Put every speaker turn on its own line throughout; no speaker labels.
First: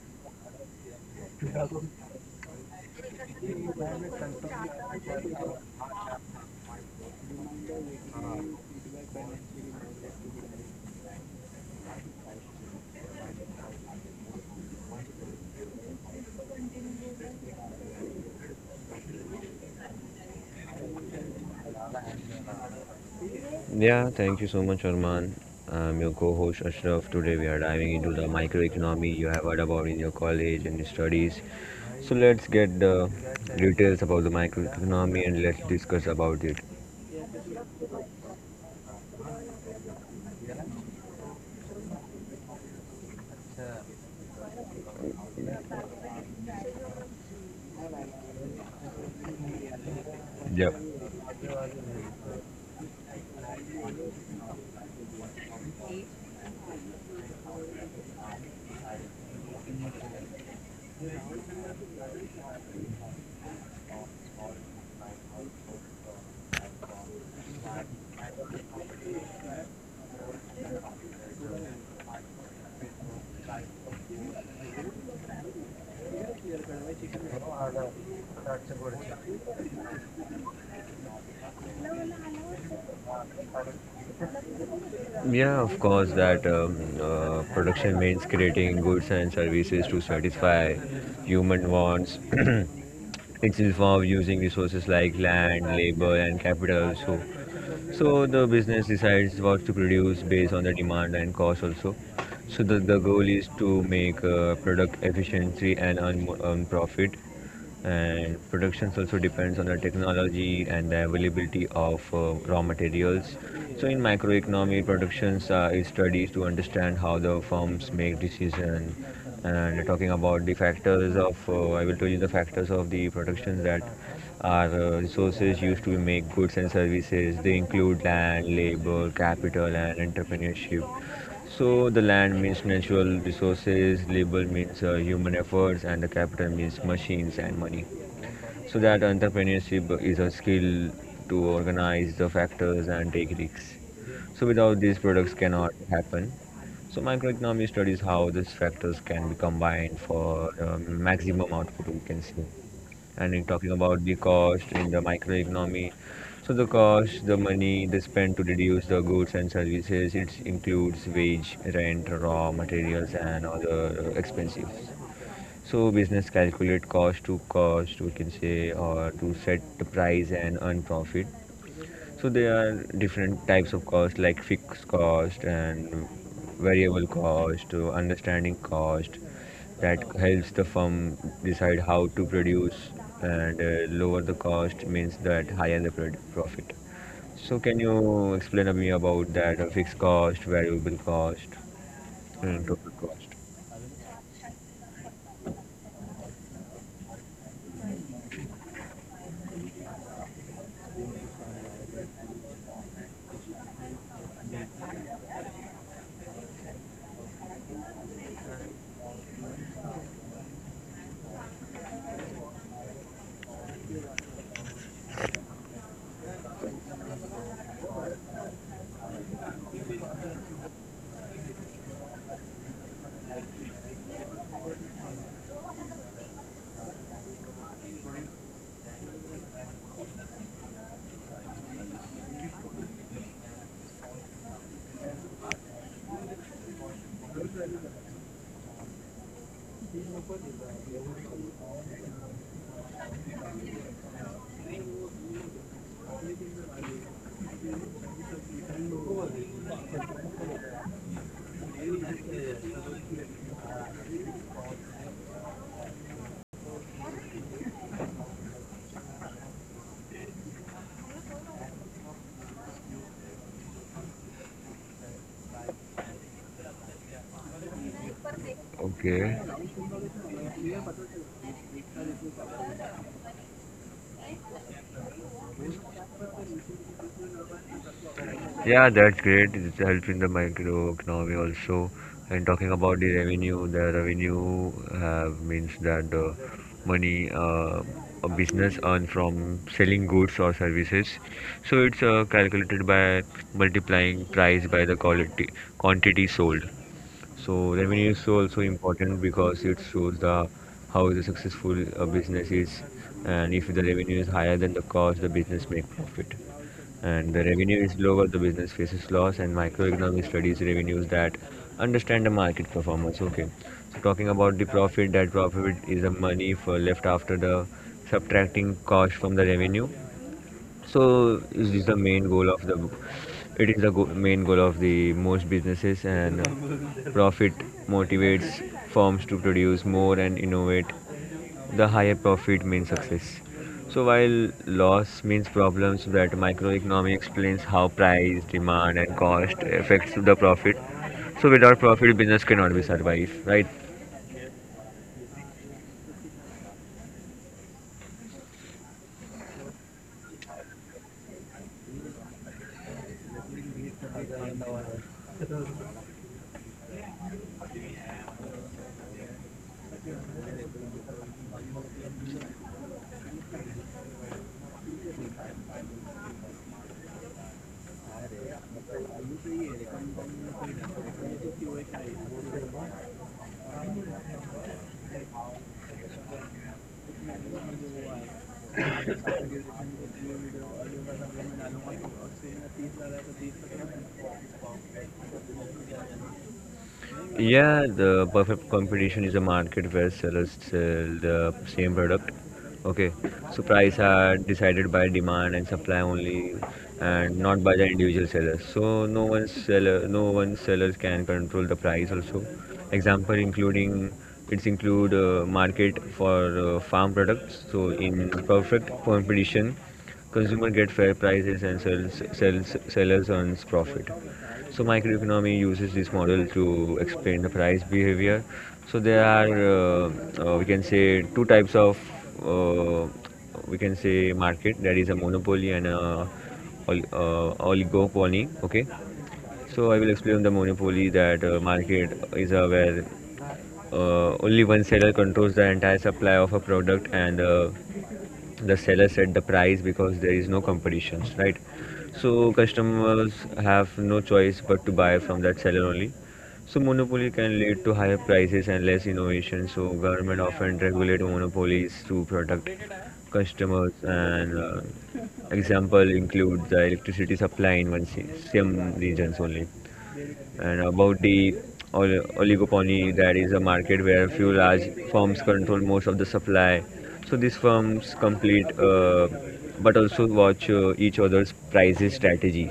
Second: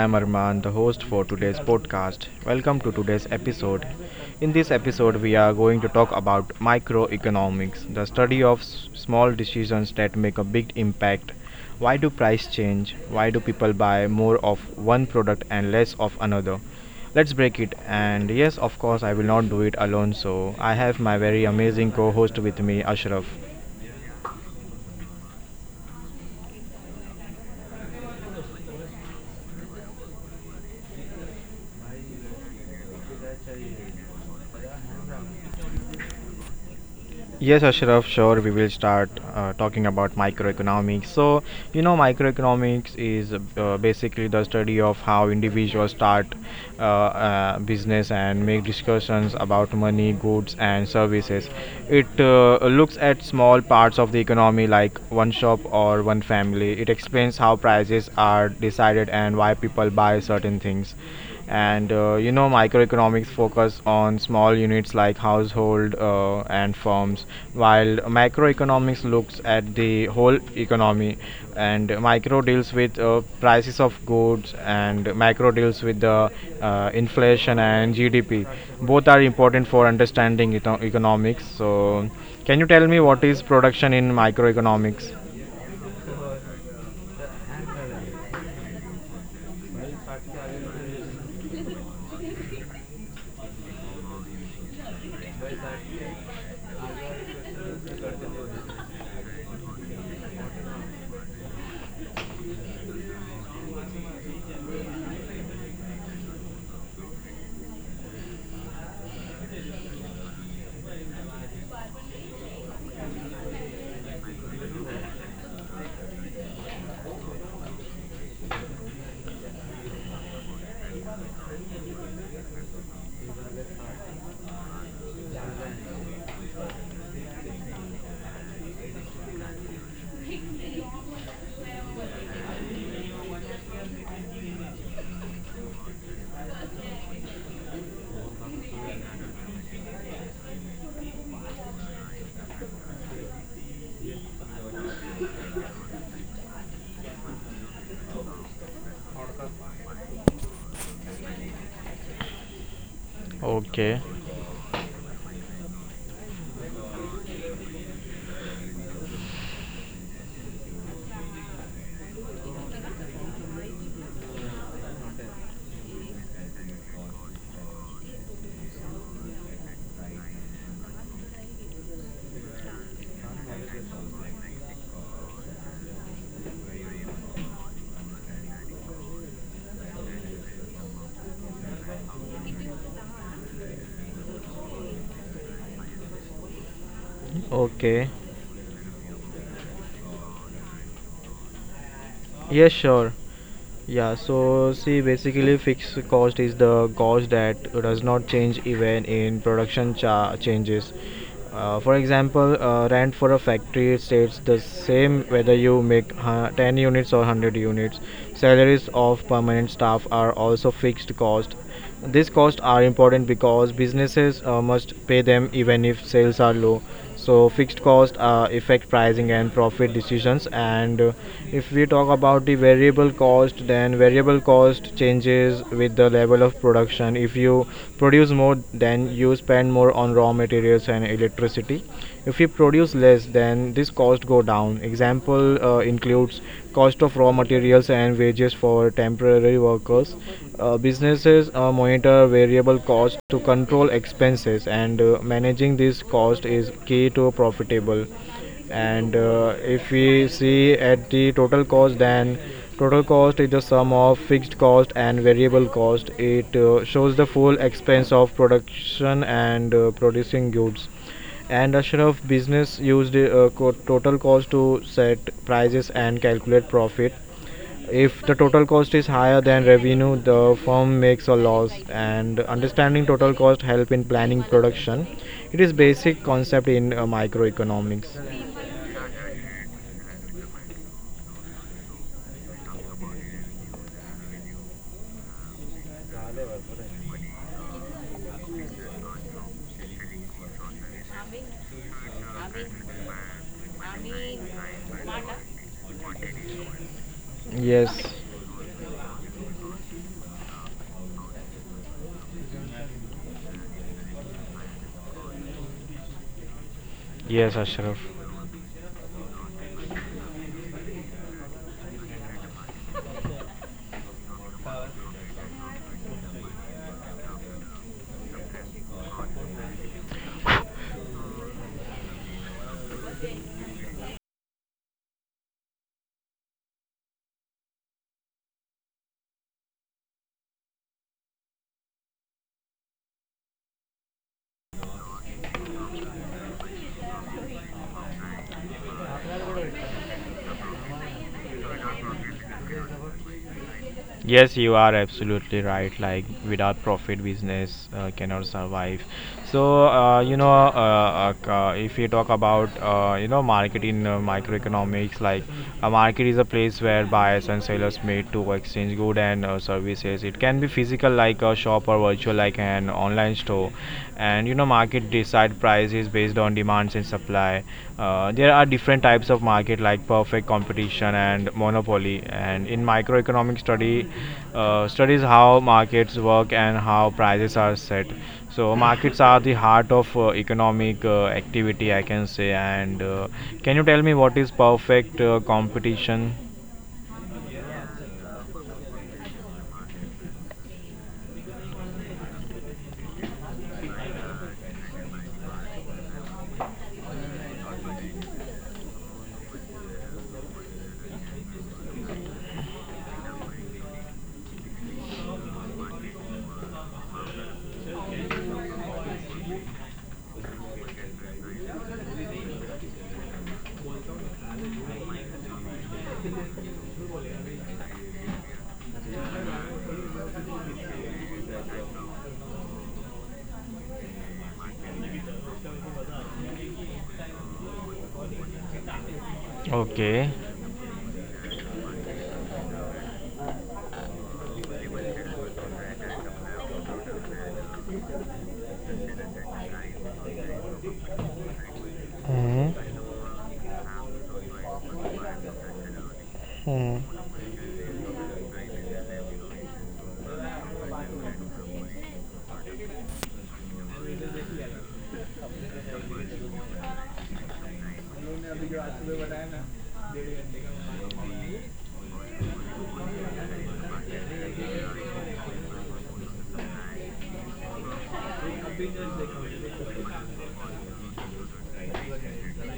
am Arman, the host for today's podcast. Welcome to today's episode. In this episode, we are going to talk about microeconomics, the study of small decisions that make a big impact. Why do price change? Why do people buy more of one product and less of another? Let's break it. And yes, of course, I will not do it alone, so I have my very amazing co host with me, Ashraf.
Yeah, thank you so much, Arman. I'm your co-host Ashraf. Today we are diving into the microeconomy you have heard about in your college and studies. So let's get the details about the microeconomy and let's discuss about it.
Yes, Ashraf, sure. We will start talking about microeconomics. Microeconomics is basically the study of how individuals start business and make discussions about money, goods,
Yep.
and services. It looks at small parts of the economy like one shop or one family. It explains how prices are decided and why people buy certain things, and microeconomics focus on small units like household and firms, while macroeconomics looks at the whole economy, and micro deals with prices of goods and macro deals with the inflation and GDP. Both are important for understanding economics. So can you tell me what is production in microeconomics?
Yeah, of course, that production means creating goods and services to satisfy human wants. It's involved using resources like land, labor, and capital. So, the business decides what to produce based on the demand and cost also. So the goal is to make product efficiency and earn profit. And productions also depends on the technology and the availability of raw materials. So in microeconomy, productions is studies to understand how the firms make decisions. And talking about the factors of, I will tell you the factors of the productions that our resources used to make goods and services. They include land, labor, capital, and entrepreneurship. So the land means natural resources, labor means human efforts, and the capital means machines and money. So that entrepreneurship is a skill to organize the factors and take risks. So without these products cannot happen. So microeconomy studies how these factors can be combined for maximum output, we can say. And in talking
Okay.
about the cost in the microeconomy. So the cost, the money they spend to reduce the goods and services, it includes wage, rent, raw materials, and other expenses. So business calculate cost to cost, we can say, or to set the price and earn profit. So there are different types of cost like fixed cost and variable cost, understanding cost that helps the firm decide how to produce, and lower the cost means that higher the profit. So can
Okay,
you explain to me about that fixed cost, variable cost and
yes,
total
sure.
cost?
Yeah, so see, basically, fixed cost is the cost that does not change even in production changes. For example, rent for a factory stays the same whether you make 10 units or 100 units. Salaries of permanent staff are also fixed cost. These costs are important because businesses must pay them even if sales are low. So fixed costs affect pricing and profit decisions. And if we talk about the variable cost, then variable cost changes with the level of production. If you produce more, then you spend more on raw materials and electricity. If we produce less, then this cost go down. Example includes cost of raw materials and wages for temporary workers. Businesses monitor variable costs to control expenses, and managing this cost is key to profitable. And if we see at the total cost, then total cost is the sum of fixed cost and variable cost. It shows the full expense of production and producing goods, and a share of business used total cost to set prices and calculate profit. If the total cost is
Okay.
higher than revenue, the firm makes a loss, and understanding total cost help in planning production. It is basic concept in microeconomics.
Yeah, that's great. It helps in the microeconomy also. And talking about the revenue means that the money a business earns from selling goods or services. So it's calculated by multiplying price by the quality quantity sold. So
Yes.
revenue is also important because it shows the how the successful a business is, and if the revenue is higher than the cost, the business make profit, and the revenue is
Tough.
lower, the business faces loss, and microeconomics studies revenues that understand the market performance. Okay, so talking about the profit, that profit is the money for left after the subtracting cost from the revenue. So this is the main goal of the. It is the main goal of the most businesses, and profit motivates firms to produce more and innovate, the higher profit means success. So while loss means problems that microeconomy explains how price, demand and cost affects the profit. So without profit business cannot be survive, right?
Yes, you are absolutely right. Like without profit, business cannot survive. So if you talk about market in microeconomics, like a market is a place where buyers and sellers meet to exchange goods and services. It can be physical, like a shop, or virtual, like an online store. And you know, market side price is based on demands and supply. There are different types of market like perfect competition and monopoly. And in microeconomic study, studies how markets work and how prices are set. So markets are the heart of economic activity, I can say. And can you tell me what is perfect competition?
Yeah, the perfect competition is a market where sellers sell the same product. Okay, so price are decided by demand and supply only, and not by the individual sellers. So no one sellers can control the price. Also, example including it's include market for farm products. So in perfect competition, consumer get fair prices and sellers earns profit. So microeconomy uses this model to explain the price behavior. So there are we can say two types of uh, we can say market that is a monopoly and a oligopoly. Okay, so I will
Okay.
explain the monopoly that market is where only one seller controls the entire supply of a product, and the seller set the price because there is no competitions, right? So customers have no choice but to buy from that seller only. So monopoly can lead to higher prices and less innovation, so government often regulate monopolies to protect customers, and example include the electricity supply in same regions only. And about the oligopoly, that is a market where a few large firms control most of the supply. So these firms complete, but also watch each other's prices strategy.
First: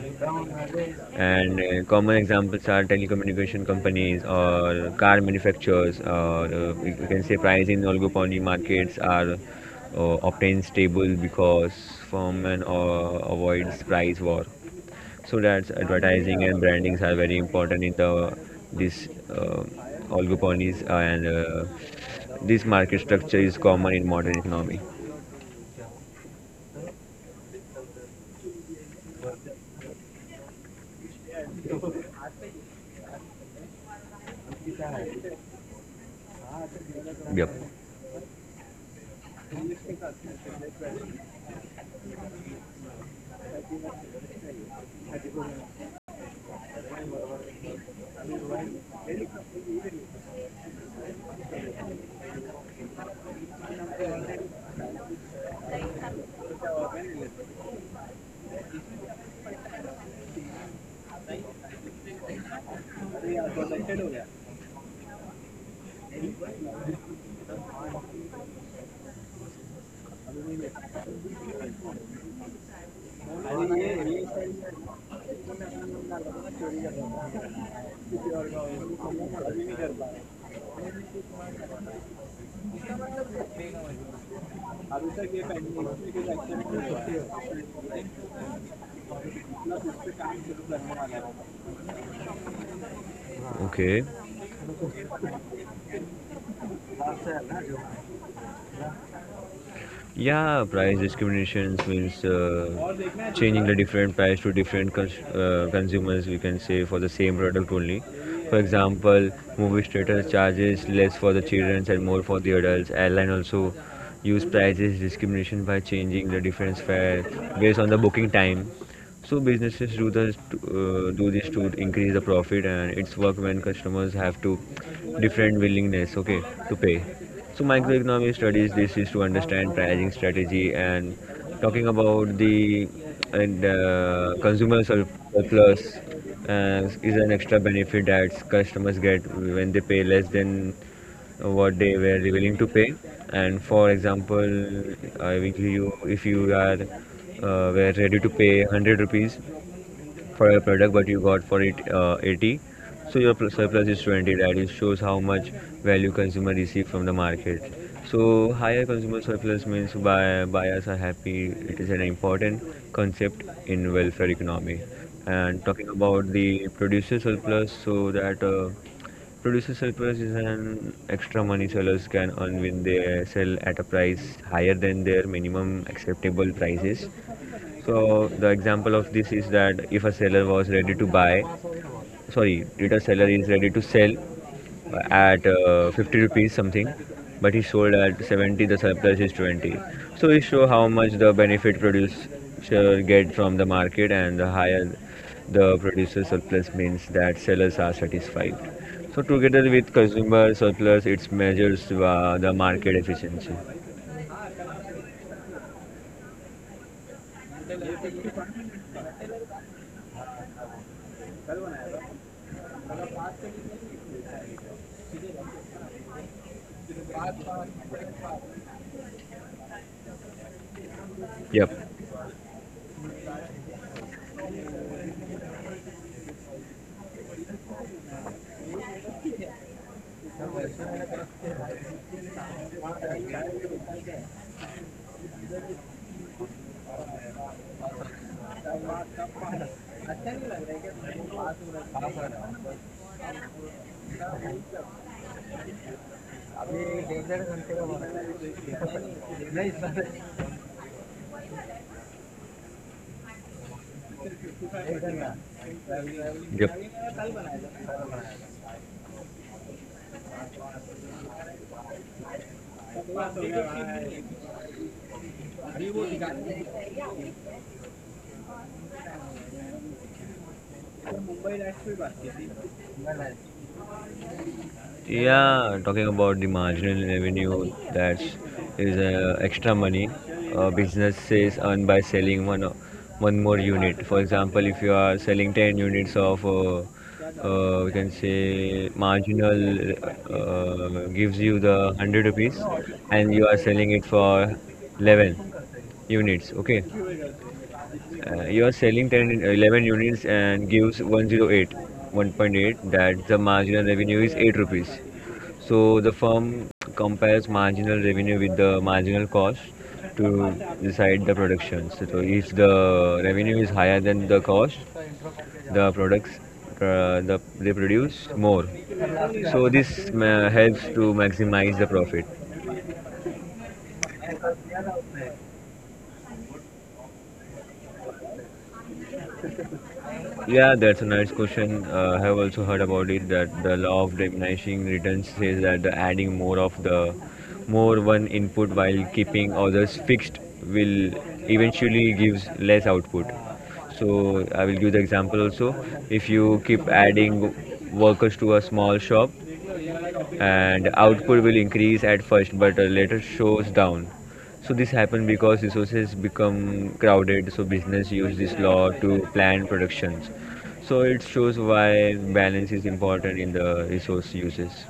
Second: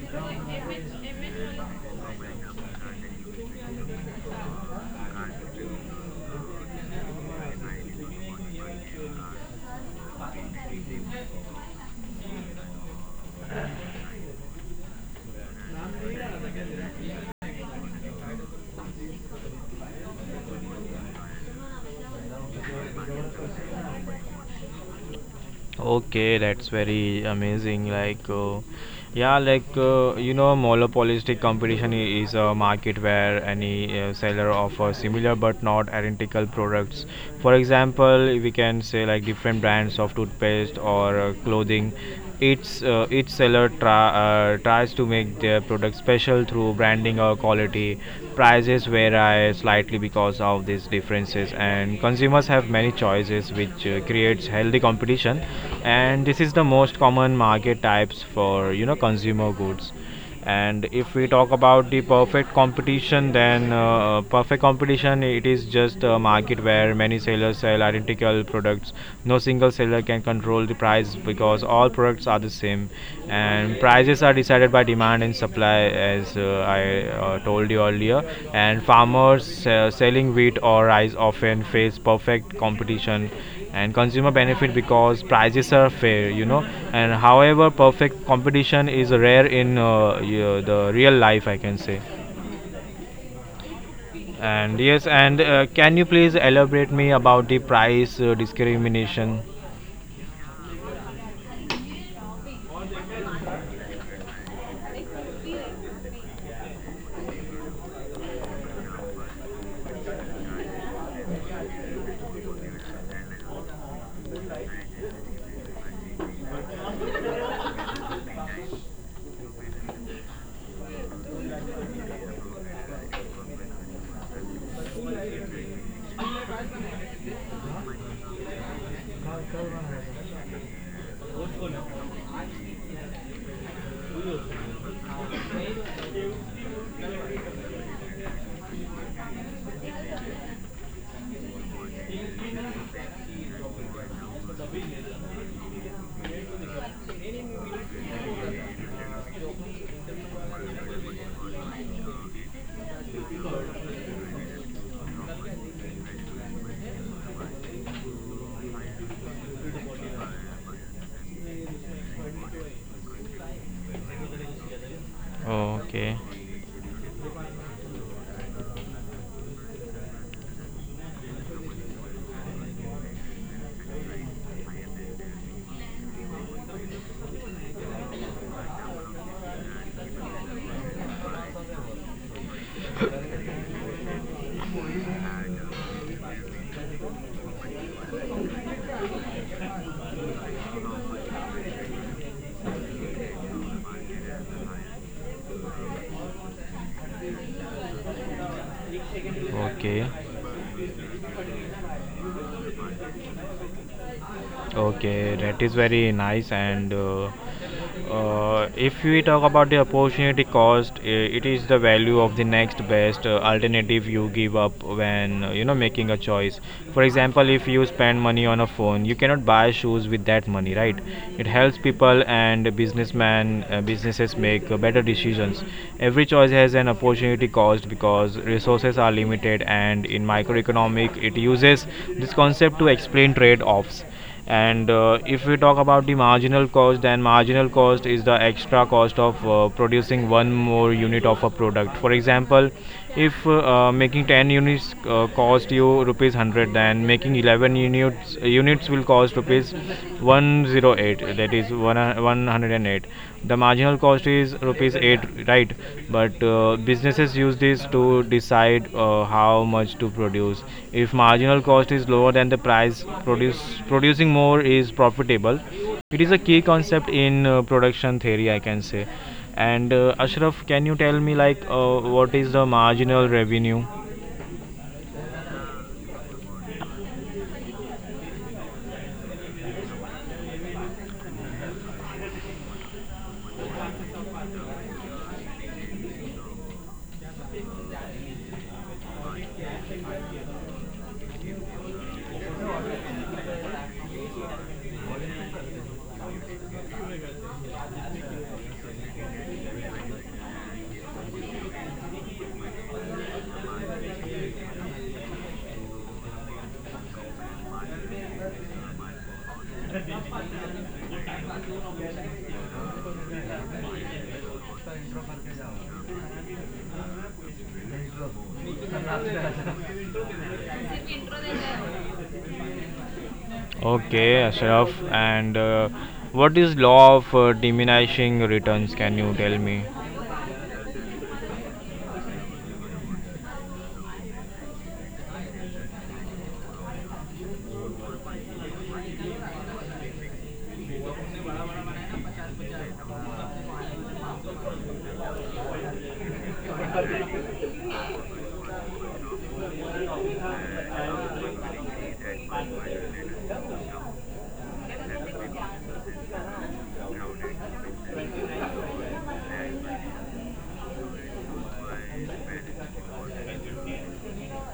And common examples are telecommunication companies or car manufacturers, or we can say price in oligopoly markets are obtained stable because firm and avoids price war, so that's advertising and brandings are very important in the this oligopolies, and this market structure is common in modern economy.
Okay, that's very amazing. You know, monopolistic competition is a market where any seller offers similar but not identical products. For
Yep.
example, we can say like different brands of toothpaste or clothing. Each seller tries to make their product special through branding or quality. Prices vary slightly because of these differences, and consumers have many choices, which creates healthy competition. And this is the most common market types for you know consumer goods. And if we talk about the perfect competition, then perfect competition, it is just a market where many sellers sell identical products. No single seller can control the price because all products are the same, and prices are decided by demand and supply, as I told you earlier. And farmers selling wheat or rice often face perfect competition, and consumer benefit because prices are fair, you know. And however, perfect competition is rare in the real life, I can say.
Okay.
And yes, and can you please elaborate me about the price discrimination?
Yeah, price discriminations means changing the different price to different consumers, we can say, for the same product only. For example, movie theaters charges less for the children and more for the adults. Airline also use prices discrimination by changing the difference fare based on the booking time. So businesses do this to, increase the profit, and it's work when customers have to different willingness, okay, to pay. So microeconomics studies this is to understand pricing strategy, and talking about the, and consumer surplus is an extra benefit that customers get when they pay less than what they were willing to pay. And for example, I will give you, if you are were ready to pay 100 rupees for a product but you got for it 80, so your surplus is 20, right? It shows how much value consumer receive from the market. So higher consumer surplus means buyers are happy, it is an important concept in welfare economy. And talking about
Okay.
the producer surplus, so that producers surplus is an extra money sellers can earn when they sell at a price higher than their minimum acceptable prices. So the example of this is that if a seller was ready to buy, sorry, if a seller is ready to sell at 50 rupees something but he sold at 70, the surplus is 20. So it show how much the benefit producer get from the market, and the higher the producer surplus means that sellers are satisfied. So together with
Okay.
consumer surplus it measures the market efficiency.
Okay, that is very nice. And if we talk about the opportunity cost, it is the value of the next best alternative you give up when making a choice. For example, if you spend money on a phone, you cannot buy shoes with that money, right? It helps
Yep.
people and businesses make better decisions. Every choice has an opportunity cost because resources are limited, and in microeconomic, it uses this concept to explain trade-offs. And if we talk about the marginal cost, then marginal cost is the extra cost of producing one more unit of a product. For example, if making 10 units cost you rupees 100, then making 11 units will cost rupees 108. That is 108. The marginal cost is rupees 8, right? But
Yep.
businesses use this to decide how much to produce. If marginal cost is lower than the price produce producing more is profitable. It is a key concept in production theory, I can say. And ashraf, can you tell me like what is the marginal revenue?
Yeah, talking about the marginal revenue that is extra money businesses earn by selling one more unit. For example, if you are selling 10 units of we can say marginal gives you the 100 rupees and you are selling it for 11 units, okay, you are selling 11 units and gives 108, 1.8, that the marginal revenue is 8 rupees. So the firm compares marginal revenue with the marginal cost to decide the production. So if the revenue is higher than the cost, the products they produce more. So this helps to maximize the profit.
Okay, ashraf. And what is law of diminishing returns, can you tell me?
Yeah, that's a nice question. I have also heard about it that the law of diminishing returns says that the adding more of the more one input while keeping others fixed will eventually gives less output. So I will give the example also. If you keep adding workers to a small shop, and output will increase at first but later shows down. So this happens because resources become crowded, so business use this law to plan productions. So it shows why balance is important in the resource uses.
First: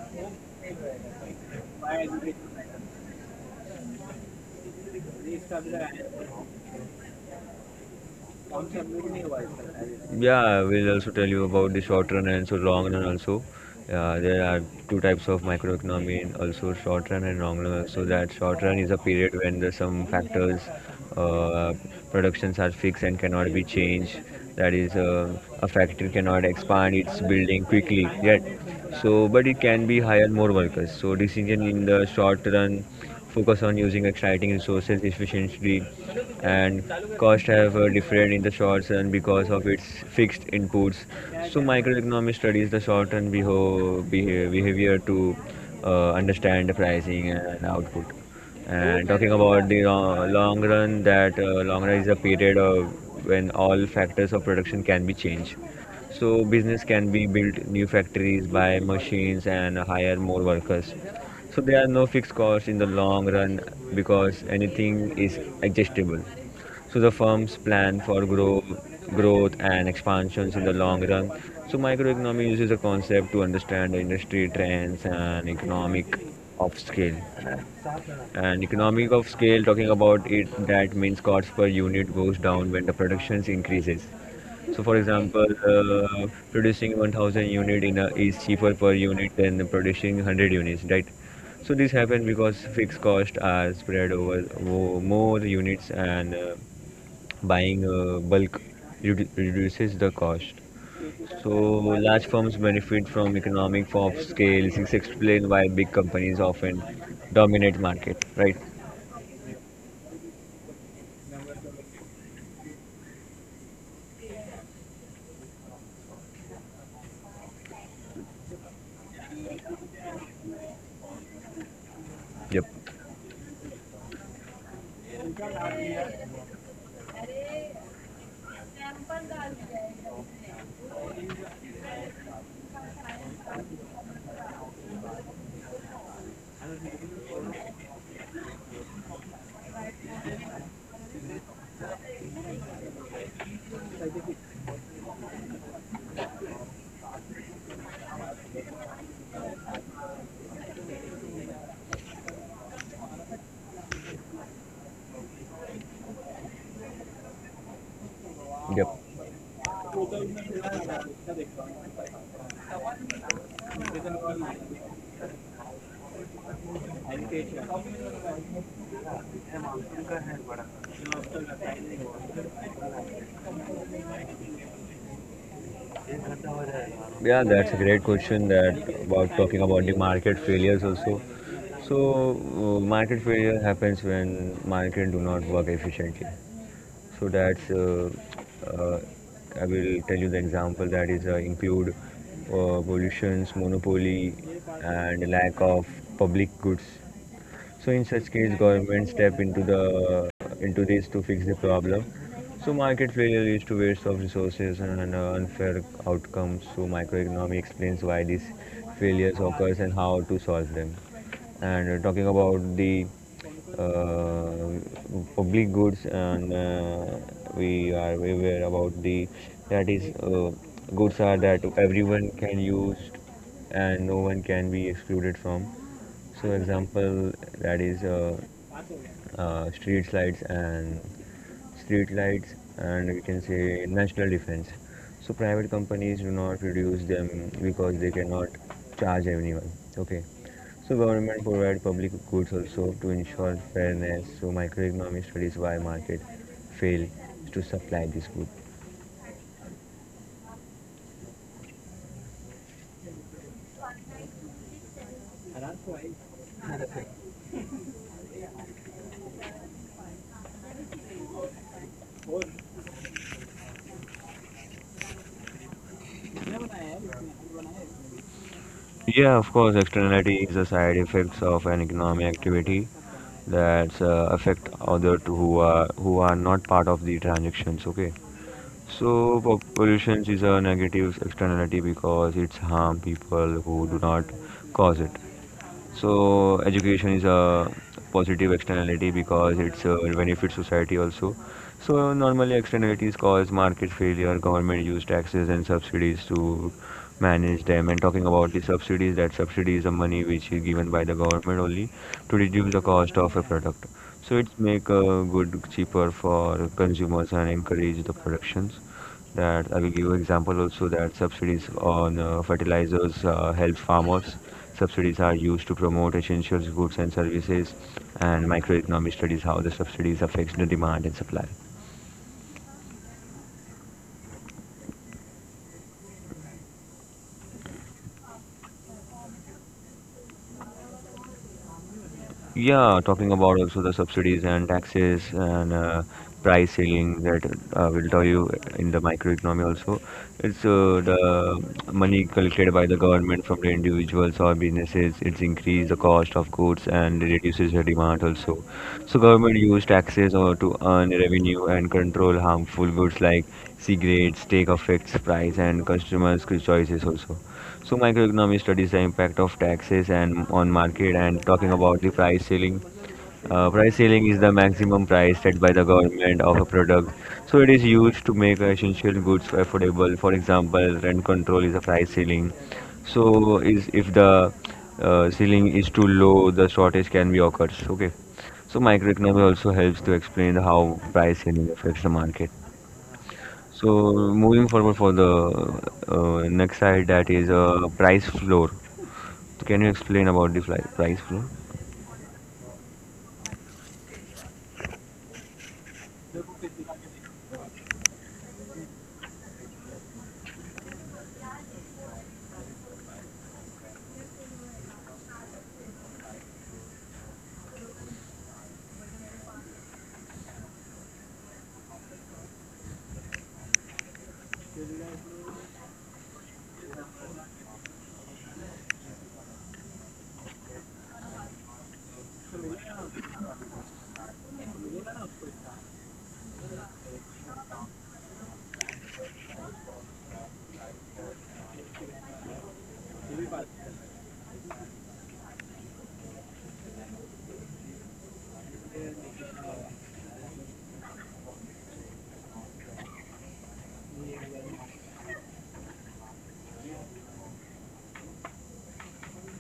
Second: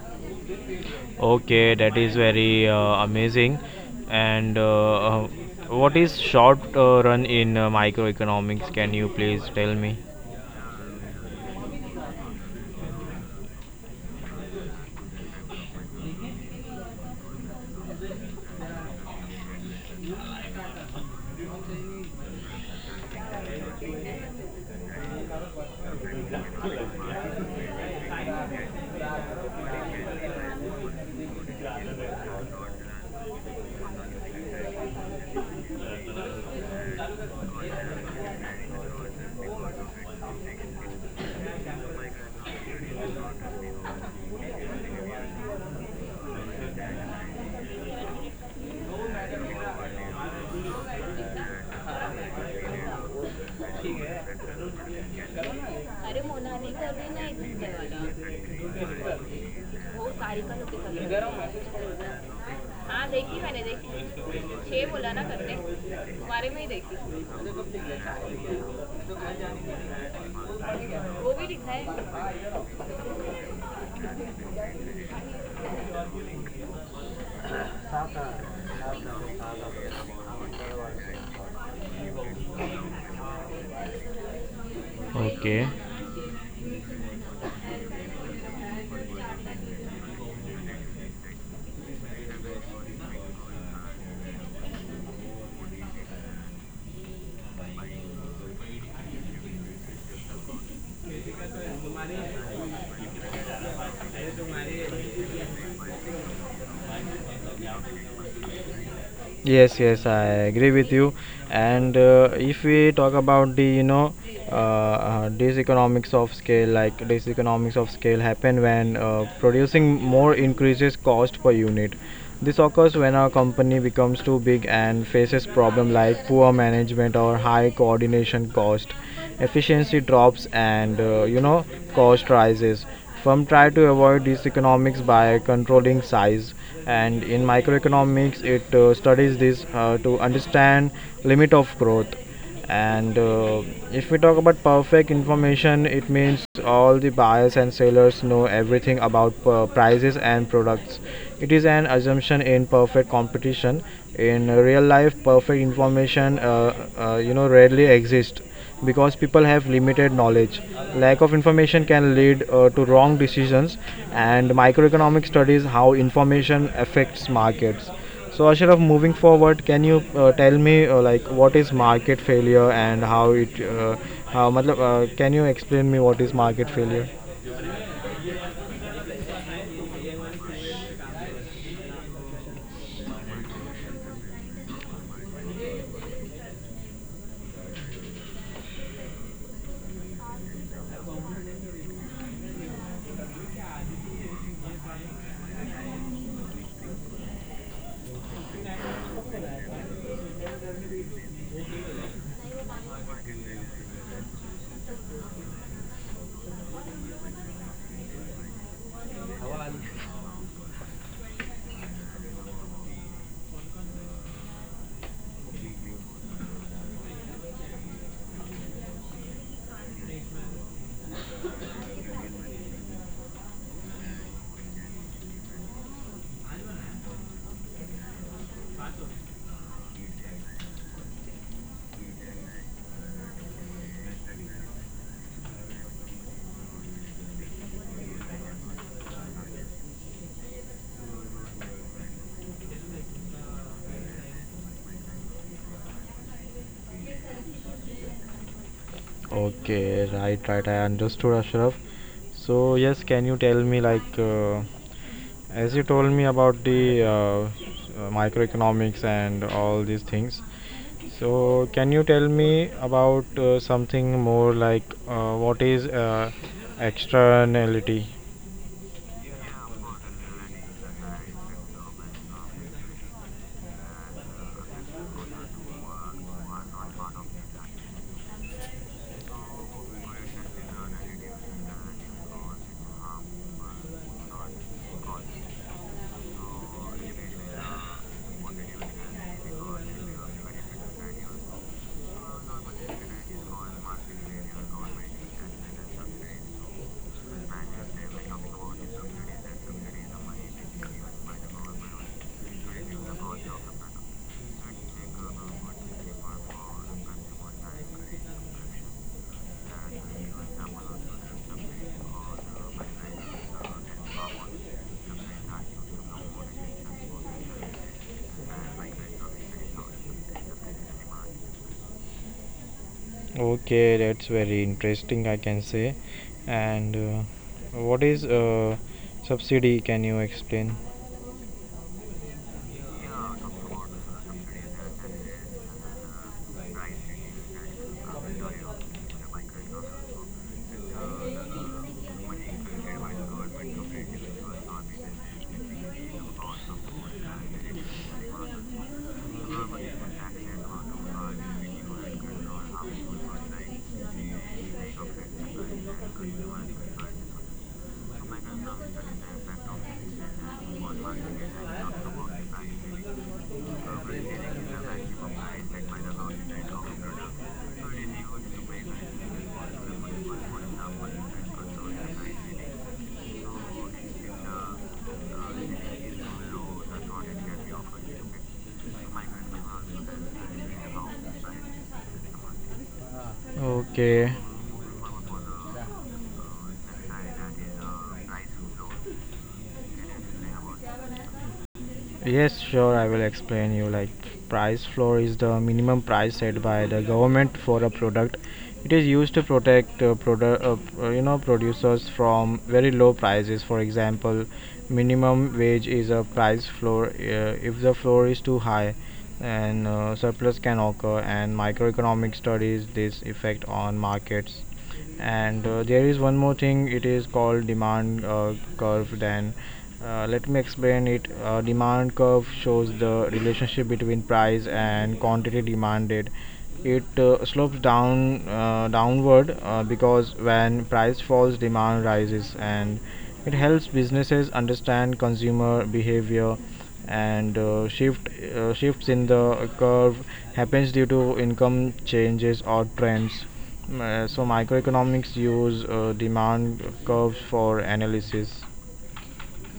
Okay, that is very amazing. And what is short run in microeconomics? Can you please tell me?
Yeah, I will also tell you about the short run and so long run also. There are two types of microeconomy and also short run and long run. So that short run is a period when the some factors, uh, productions are fixed and cannot be changed. That is, a factory cannot expand its building quickly yet. So, but it can be hire more workers. So decision in the short run focus on using exciting resources efficiently, and costs have different in the short run because of its fixed inputs. So microeconomics studies the short term behavior to understand the pricing and output. And talking about the long run, that long run is a period of when all factors of production can be changed. So business can be built new factories, buy machines and hire more workers. So there are no fixed costs in the long run because anything is adjustable. So the firms plan for growth and expansions in the long run. So microeconomy uses a concept to understand the industry trends and economic of scale. And economic of scale, talking about it, that means cost per unit goes down when the production increases. So, for example,
Okay.
producing 1,000 unit in a, is cheaper per unit than producing 100 units, right? So this happens because fixed costs are spread over more units, and buying bulk reduces the cost. So large firms benefit from economic of scale. This explain why big companies often dominate market, right?
Yes, yes, I agree with you. And if we talk about the, this economics of scale, like this economics of scale happen when producing more increases cost per unit. This
Yep,
occurs when a company becomes too big and faces problems like poor management or high coordination cost. Efficiency drops, and cost rises. Firms try to avoid these economics by controlling size, and in microeconomics, it studies this to understand limit of growth. And if we talk about perfect information, it means all the buyers and sellers know everything about prices and products. It is an assumption in perfect competition. In real life, perfect information rarely exists
yep.
because people have limited knowledge. Lack of information can lead to wrong decisions, and microeconomic studies how information affects markets. So Ashraf, moving forward, can you tell me like what is market failure, and how matlab, can you explain me what is market failure?
Yeah, that's a great question that about talking about the market failures also. So market failure happens when market do not work efficiently. So that's uh, I will tell you the example that is include pollutions, monopoly, and lack of public goods. So in such case, government step into the into this to fix the problem. So market failure leads to waste of resources and unfair outcomes. So microeconomy explains why these failures occurs and how to solve them. And talking about the uh, public goods, and we are aware about the that is goods are that everyone can use and no one can be excluded from. So, example that is street lights, and we can say national defense. So, private companies do not produce them because they cannot charge anyone. Okay. So, government provide public goods also to ensure fairness. So, microeconomics studies why market fail to supply this good.
Okay, right, right. I understood, Ashraf. So yes, can you tell me like as you told me about the microeconomics and all these things. So can you tell me about something more like what is externality?
Yeah, of course, externality is the side effects of an economic activity that affect other to who are not part of the transactions, okay. So pollution is a negative externality because it's harm people who do not cause it. So education is a positive externality because it's benefits society also. So normally externalities cause market failure, government use taxes and subsidies to manage them. And talking about the subsidies, that subsidy is the money which is given by the government only to reduce the cost of a product. So it's make good cheaper for consumers and encourage the productions. That I will give you example also, that subsidies on fertilizers help farmers. Subsidies are used to promote essential goods and services, and microeconomic studies how the subsidies affects the demand and supply.
Okay, that's very interesting, I can say. And what is subsidy? Can you explain?
Yeah, talking about also the subsidies and taxes and price ceiling that will tell you in the microeconomy also. It's the money collected by the government from the individuals or businesses. It's increased the cost of goods and reduces the demand also. So government use taxes or to earn revenue and control harmful goods like cigarettes, take effects, price and customers' choices also. So microeconomics studies the impact of taxes and on market. And talking about the price ceiling. Price ceiling is the maximum price set by the government of a product. So it is used to make essential goods affordable. For example, rent control is a price ceiling. So is if the ceiling is too low, the shortage can be occurs. Okay. So microeconomics also helps to explain how price ceiling affects the market. So
Okay.
moving forward for the next side, that is price floor. So can you explain about the price flow?
Yes, sure. I will explain you. Like, price floor is the minimum price set by the government for a product. It is used to protect producers from very low prices. For example, minimum wage is a price floor. If the floor is too high, and surplus can occur, and microeconomic studies this effect on markets. And there is one more thing, it is called demand curve. Then let me explain it. Demand curve shows the relationship between price and quantity demanded. It slopes downward because when price falls, demand rises, and it helps businesses understand consumer behavior. And shifts in the curve happens due to income changes or trends. So microeconomics use demand curves for analysis.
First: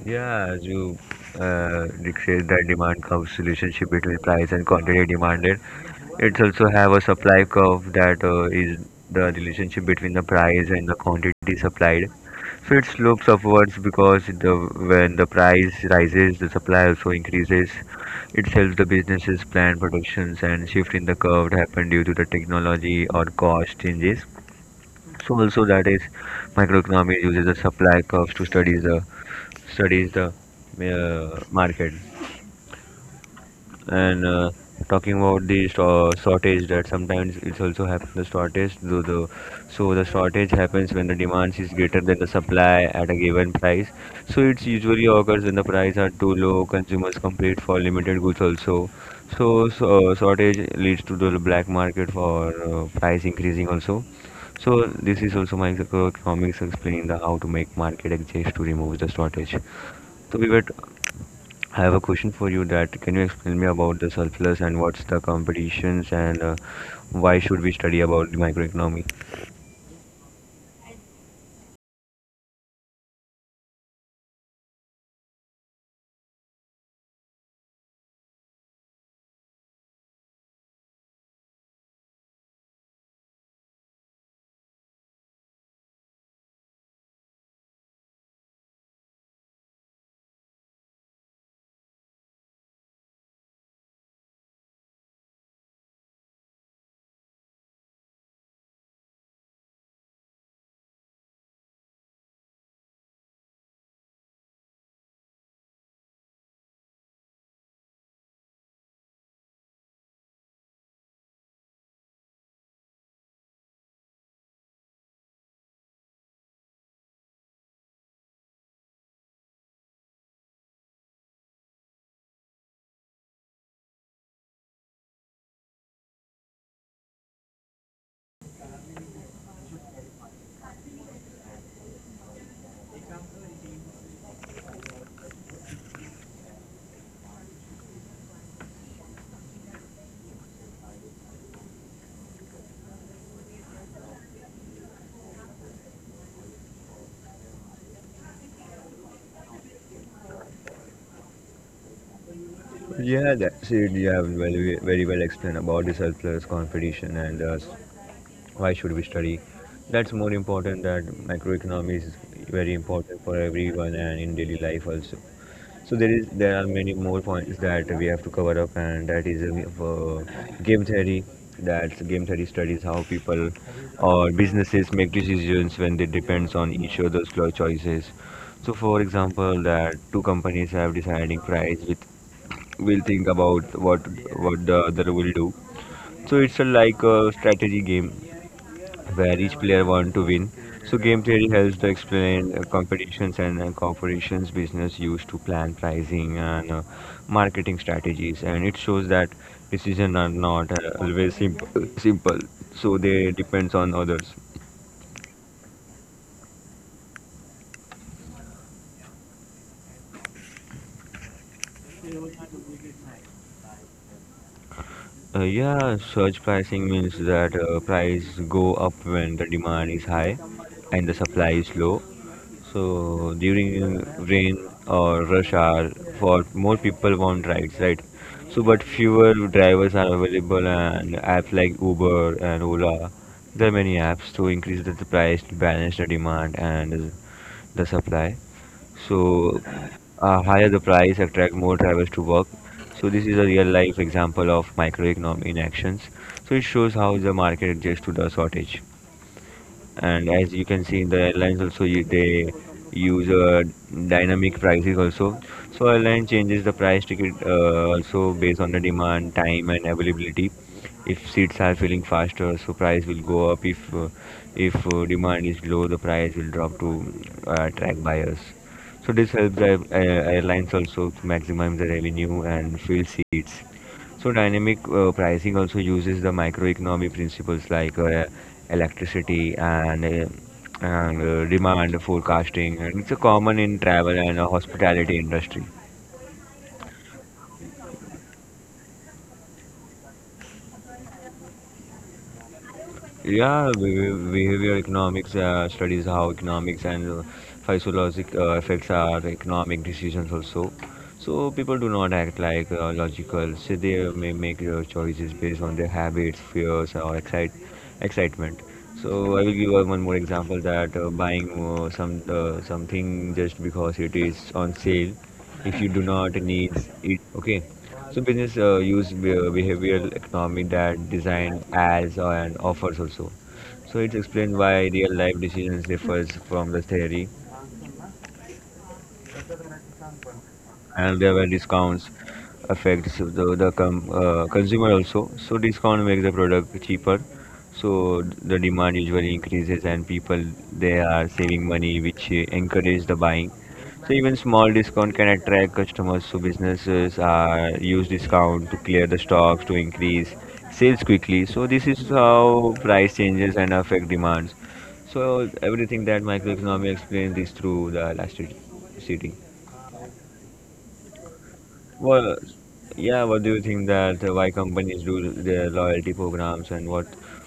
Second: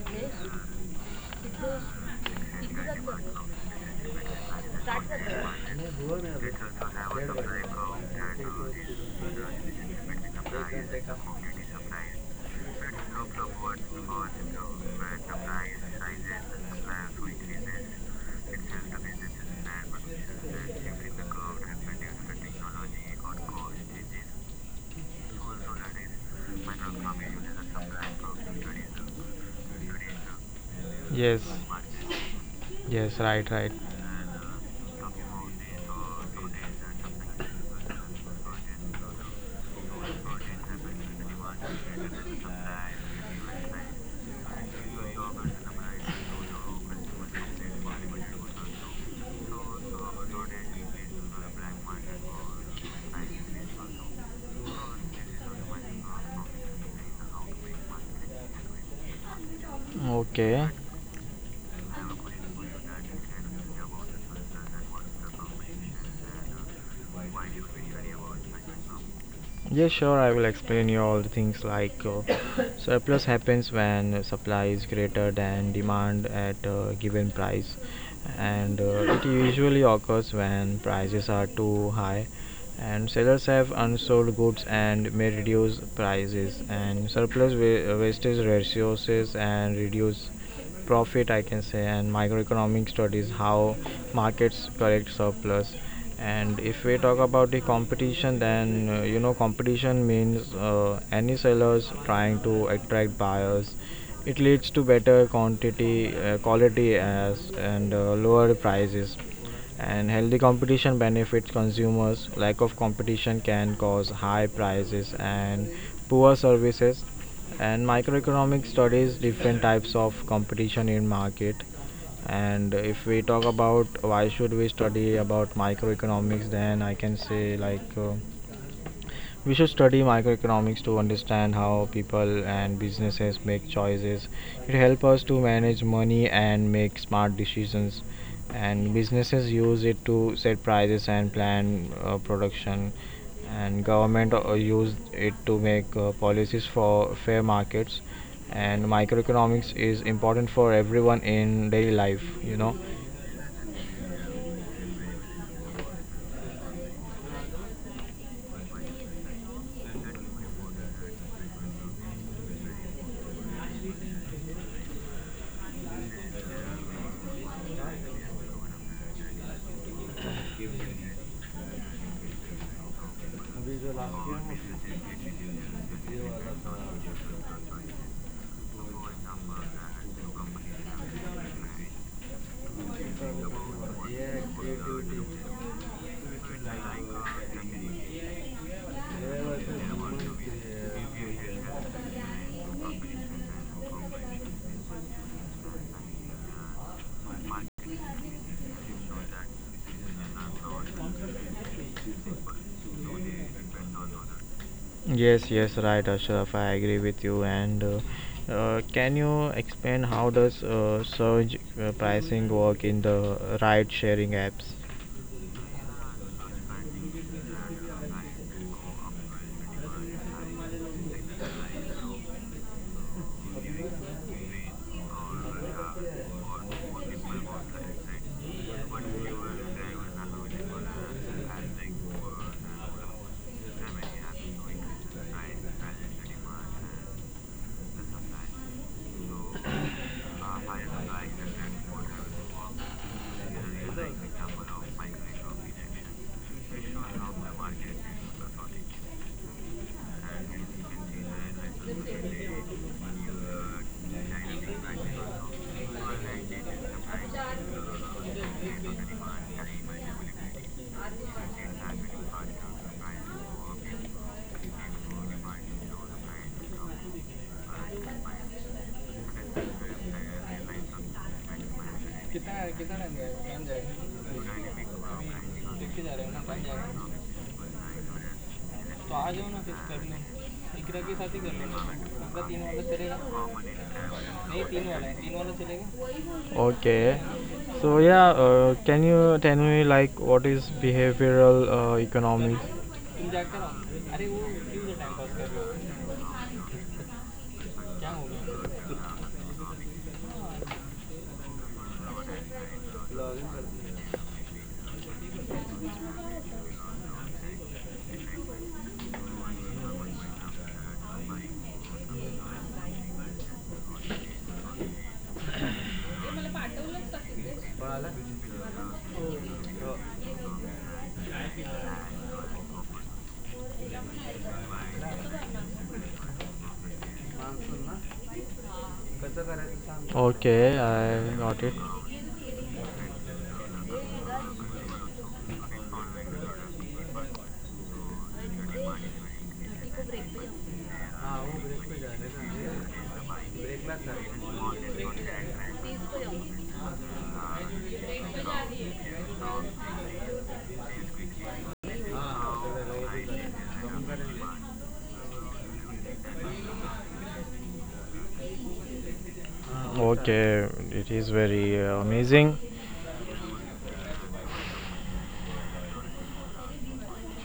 Yeah, as you uh, said that demand curve relationship between price and quantity demanded. It also have a supply curve that is the relationship between the price and the quantity supplied. So it slopes upwards because the when the price rises, the supply also increases. It helps the businesses plan productions and shift in the curve happen due to the technology or cost changes. So also that is microeconomics uses the supply curves to study the
Yes,
market.
yes, right, right.
And talking about the shortage, that sometimes it's also happen the shortage. Though the so the shortage happens when the demand is greater than the supply at a given price. So it usually occurs when the price are too low. Consumers compete for limited goods also. So shortage leads to the black market for price increasing also. So this is also my economics explaining the how to make market adjust to remove the shortage. So we were
Okay.
I have a question for you, that can you explain me about the surplus and what's the competitions and why should we study about the microeconomy?
Yeah, sure. I will explain you all the things like surplus happens when supply is greater than demand at a given price, and it usually occurs when prices are too high, and sellers have unsold goods and may reduce prices, and surplus wastage resources and reduce profit, I can say. And microeconomic studies how markets correct surplus. And if we talk about the competition, then competition means any sellers trying to attract buyers. It leads to better quantity quality as and lower prices. And healthy competition benefits consumers. Lack of competition can cause high prices and poor services, and microeconomic studies different types of competition in market. And if we talk about why should we study about microeconomics, then I can say like we should study microeconomics to understand how people and businesses make choices. It helps us to manage money and make smart decisions. And businesses use it to set prices and plan production. And government use it to make policies for fair markets. And microeconomics is important for everyone in daily life.
Yeah, that's it. You have very, very well explained about the surplus competition and why should we study. That's more important that microeconomy is very important for everyone and in daily life also. So there are many more points that we have to cover up, and that is game theory. That's game theory studies how people or businesses make decisions when they depends on each other's choices. So, for example, that two companies have deciding price with will think about what the other will do. So it's a, like a strategy game where each player wants to win. So game theory helps to explain competitions and corporations business used to plan pricing and marketing strategies, and it shows that decisions are not always simple. Simple, so they depends on others.
Yes, yes, right, Ashraf. I agree with you. And Can you explain how does surge pricing work in the ride-sharing apps?
Yeah, surge pricing means that price go up when the demand is high and the supply is low. So during rain or rush hour, for more people want rides, right? So but fewer drivers are available, and apps like Uber and Ola, there are many apps to increase the price, to balance the demand and the supply. So higher the price, attract more drivers to work. So this is a real life example of microeconomic in actions. So it shows how the market adjusts to the shortage. And as you can see in the airlines also you, they use dynamic prices also. So airline changes the price ticket also based on the demand time and availability. If seats are filling faster so price will go up, if demand is low the price will drop to attract buyers. So this helps the airlines also to maximize the revenue and fill seats. So dynamic pricing also uses the microeconomy principles like electricity and demand forecasting, and it's a common in travel and hospitality industry.
Okay. So yeah, can you tell me like what is behavioral economics?
Yeah, behavior economics studies how economics and physiologic effects are economic decisions also. So people do not act like logical. So they may make choices based on their habits, fears, or excitement. So I will give one more example that buying something just because it is on sale, if you do not need it, okay. So business use behavioral economy that design as and offers also. So it's explained why real life decisions differs from the theory.
Okay,
And there
I
were
got it.
discounts affects the consumer also. So discount makes the product cheaper, so the demand usually increases and people they are saving money which encourage the buying. So even small discount can attract customers. So businesses are use discount to clear the stocks to increase sales quickly. So this is how price changes and affect demands. So everything that microeconomy explains this through the elasticity.
Okay, it is very
Well,
amazing.
yeah, what do you think, that why companies do their loyalty programs and what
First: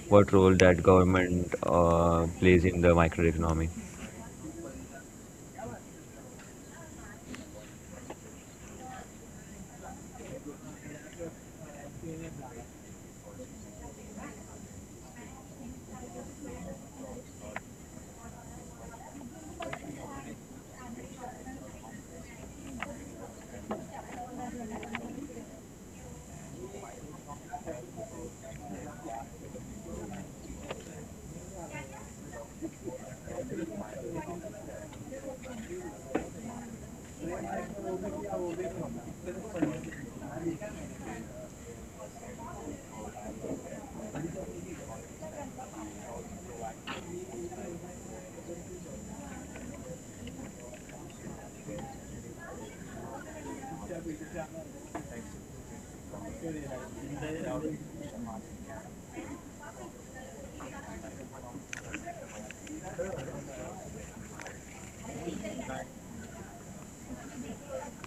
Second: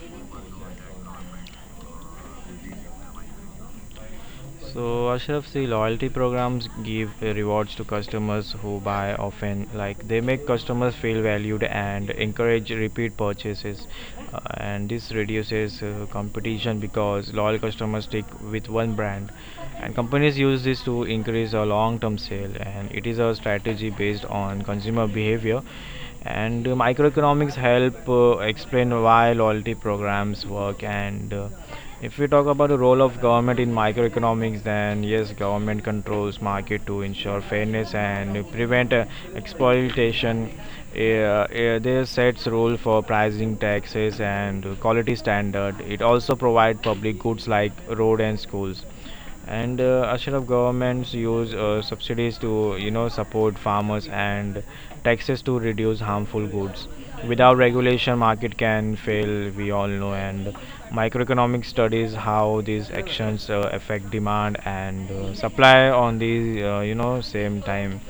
what role that government plays in the microeconomy?
So, Ashraf, see, loyalty programs give rewards to customers who buy often. Like, they make customers feel valued and encourage repeat purchases. And this reduces competition because loyal customers stick with one brand. And companies use this to increase a long term sale. And it is a strategy based on consumer behavior and microeconomics help explain why loyalty programs work. And If we talk about the role of government in microeconomics, then yes, government controls market to ensure fairness and prevent exploitation. They sets rule for pricing, taxes and quality standard. It also provides public goods like road and schools, and a lot of governments use subsidies to support farmers, and taxes to reduce harmful goods. Without regulation, market can fail, we all know, and microeconomic studies how these actions affect demand and supply on these same time.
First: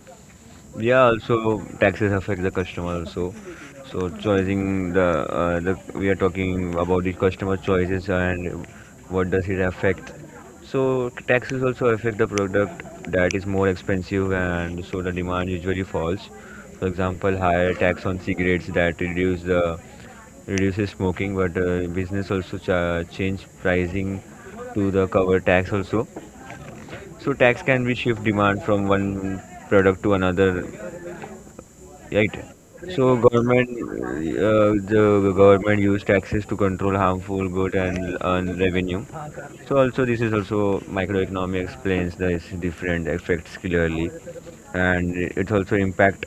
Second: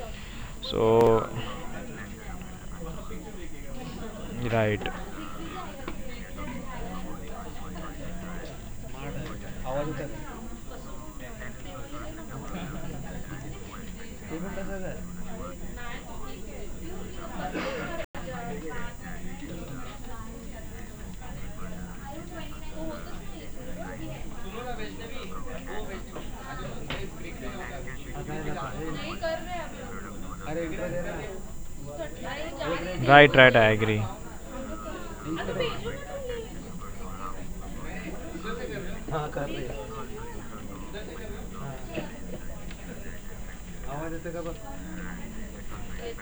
Yeah,
So
also taxes affect the customer also. So
right,
choosing the we are talking about the customer choices and what does it affect. So taxes also affect the product that is more expensive and so the demand usually falls. For example, higher tax on cigarettes that reduce the reduces smoking, but business also change pricing to the cover tax also. So tax can be shift demand from one product to another, right? So
right, right,
government,
I agree.
the government use taxes to control harmful good and earn revenue. So also this is also microeconomy explains the different effects clearly, and it also impact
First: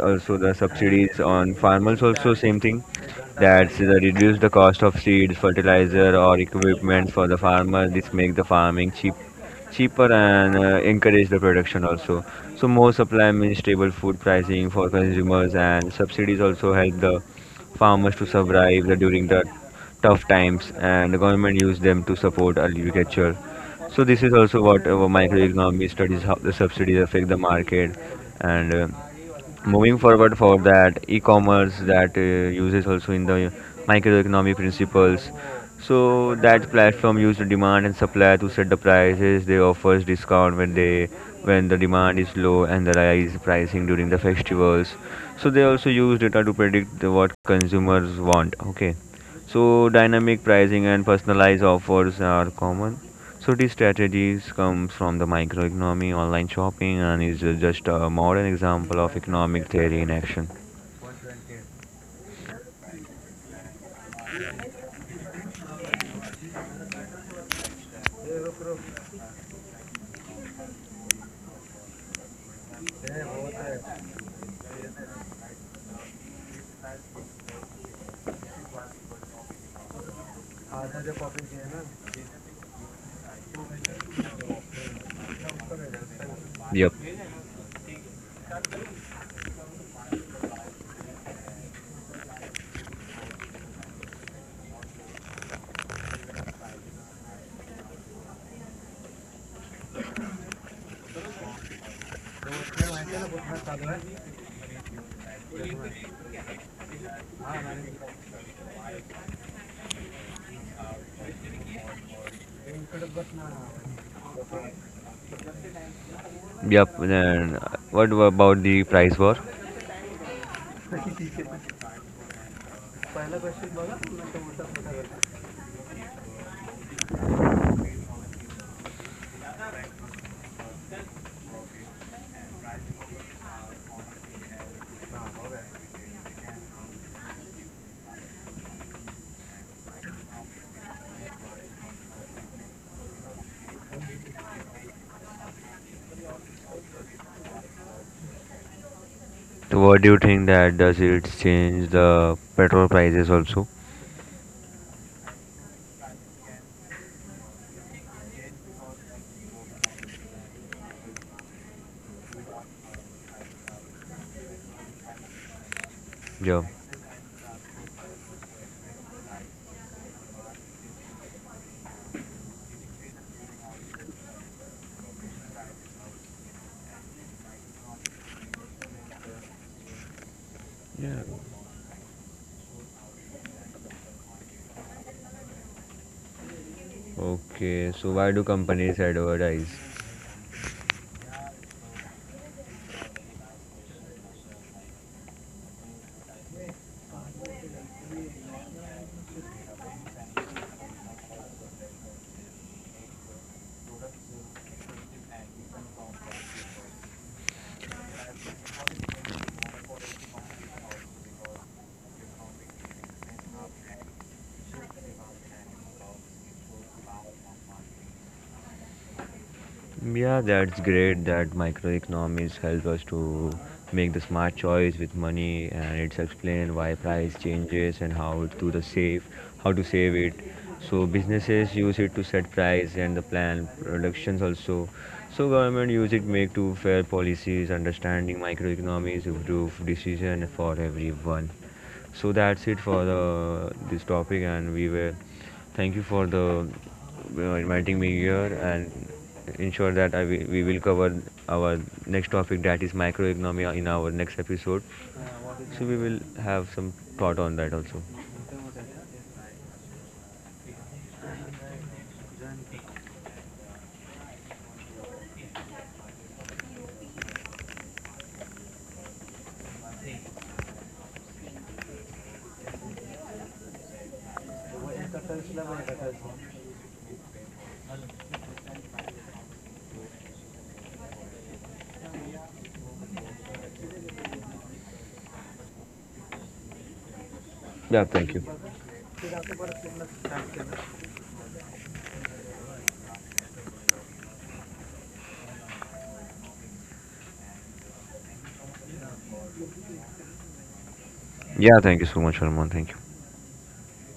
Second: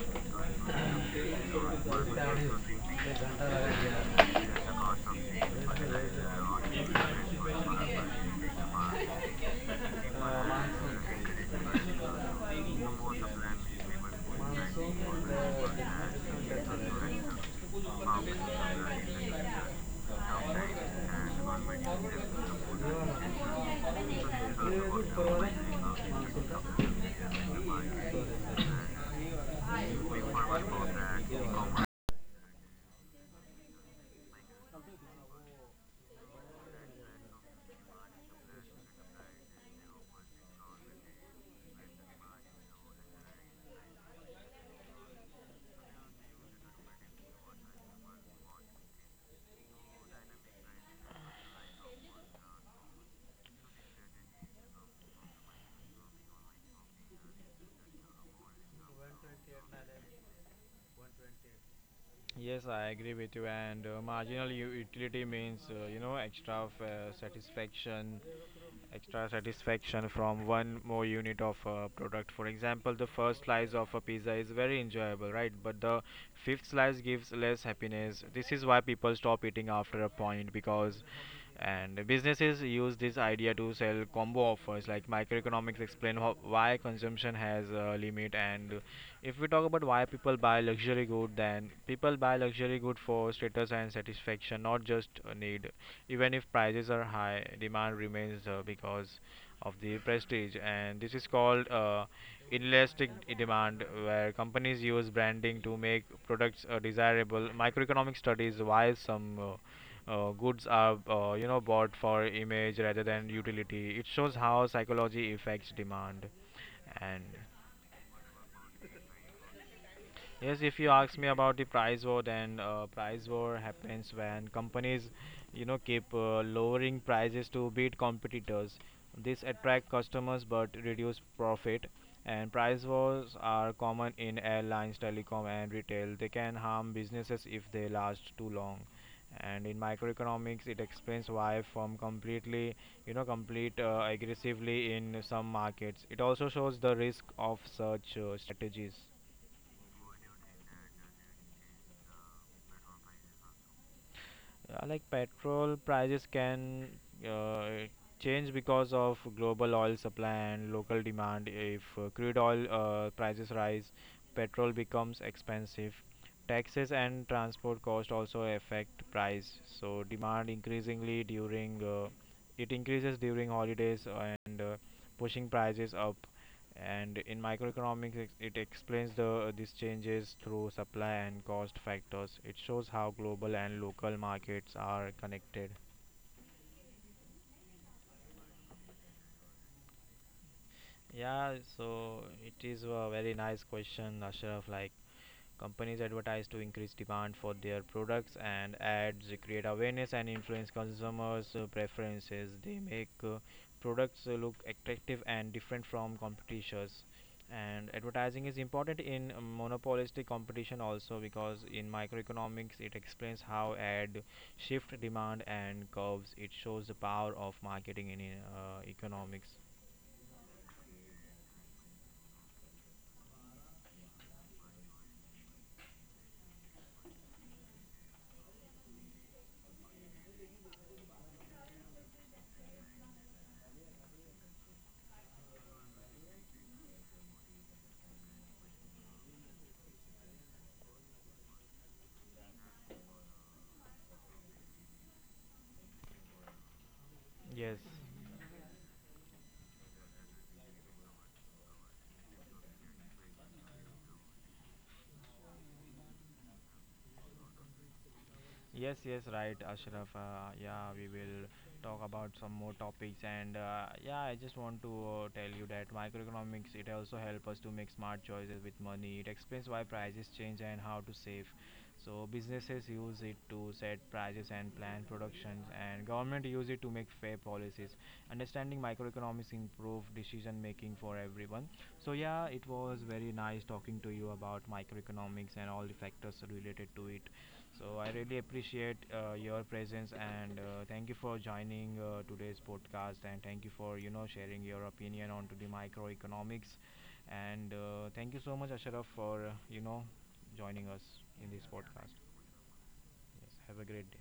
also the subsidies on farmers also same thing. That's the reduce the cost of seeds fertilizer or equipment for the farmer. This make the farming cheaper and encourage the production also. So more supply means stable food pricing for consumers, and subsidies also help the farmers to survive the, during the tough times, and the government use them to support agriculture. So this is also what our microeconomy studies, how the subsidies affect the market. And Moving forward for that e-commerce that uses also in the microeconomic principles. So that platform use the demand and supply to set the prices. They offers discount when they when the demand is low and the rise pricing during the festivals. So they also use data to predict what consumers want, okay. So dynamic pricing and personalized offers are common. So these strategies comes from the microeconomy, online shopping, and is just a modern example of economic theory in action.
Yes, I agree with you. And marginal utility means, extra satisfaction, extra satisfaction from one more unit of a product. For example, the first slice of a pizza is very enjoyable, right? But the fifth slice gives less happiness. This is why people stop eating after a point, because and businesses use this idea to sell combo offers. Like microeconomics explain how, why
Yep,
consumption has a limit. And If we talk about why people buy luxury good, then people buy luxury good for status and satisfaction, not just a need. Even if prices are high, demand remains, because of the prestige, and this is called inelastic demand, where companies use branding to make products desirable. Microeconomic studies why some goods are bought for image rather than utility. It shows how psychology affects demand.
yep.
And
Then what about the price war?
Yes, if you ask me about the price war, then price war happens when companies, you know, keep lowering prices to beat competitors. This attract customers but reduce profit. And price wars are common in airlines, telecom, and retail. They can harm businesses if they last too long. And in microeconomics, it explains why firm completely, you know, complete aggressively in some markets. It also shows the risk of such strategies.
So what do you think, that does it change the petrol prices also?
Yeah, like petrol prices can uh, change because of global oil supply and local demand. If crude oil prices rise, petrol becomes expensive.
Yeah.
Taxes and transport cost also affect price. So demand increasingly during it increases during holidays and pushing prices up. And in microeconomics, it explains the these changes through supply
Yeah.
and cost factors. It shows how global and local markets are connected.
Okay. So why do companies advertise?
Yeah, so it is a very nice question, Ashraf. Like, companies advertise to increase demand for their products, and ads create awareness and influence consumers' preferences. They make products look attractive and different from competitors. And advertising is important in monopolistic competition also, because in microeconomics it explains how ad shift demand and curves. It shows the power of marketing in economics.
Yeah, that's great that microeconomics help us to make the smart choice with money, and it's explain why price changes and how to the save, how to save it. So businesses use it to set price and the plan productions also. So government use it make to fair policies. Understanding microeconomics improve decision for everyone. So that's it for the this topic, and we were thank you for the
Yes.
inviting me here and ensure that we will cover our next topic that is microeconomy in our next episode. So we will have some thought on that also.
Yes, yes, right, Ashraf. Yeah, we will talk about some more topics, and yeah, I just want to tell you that microeconomics it also help us to make smart choices with money. It explains why prices change and how to save. So businesses use it to set prices and plan productions, and government use it to make fair policies. Understanding microeconomics improve decision making for everyone. So yeah, it was very nice talking to you about microeconomics and all the factors related to it. So I
Yeah,
really
thank you.
appreciate your presence, and thank you for joining today's podcast, and thank you for sharing your opinion onto the microeconomics, and thank you so much, Ashraf, for joining us in this
Yeah, thank you
podcast.
so much, Arman. Thank you.
Yes, have a great day.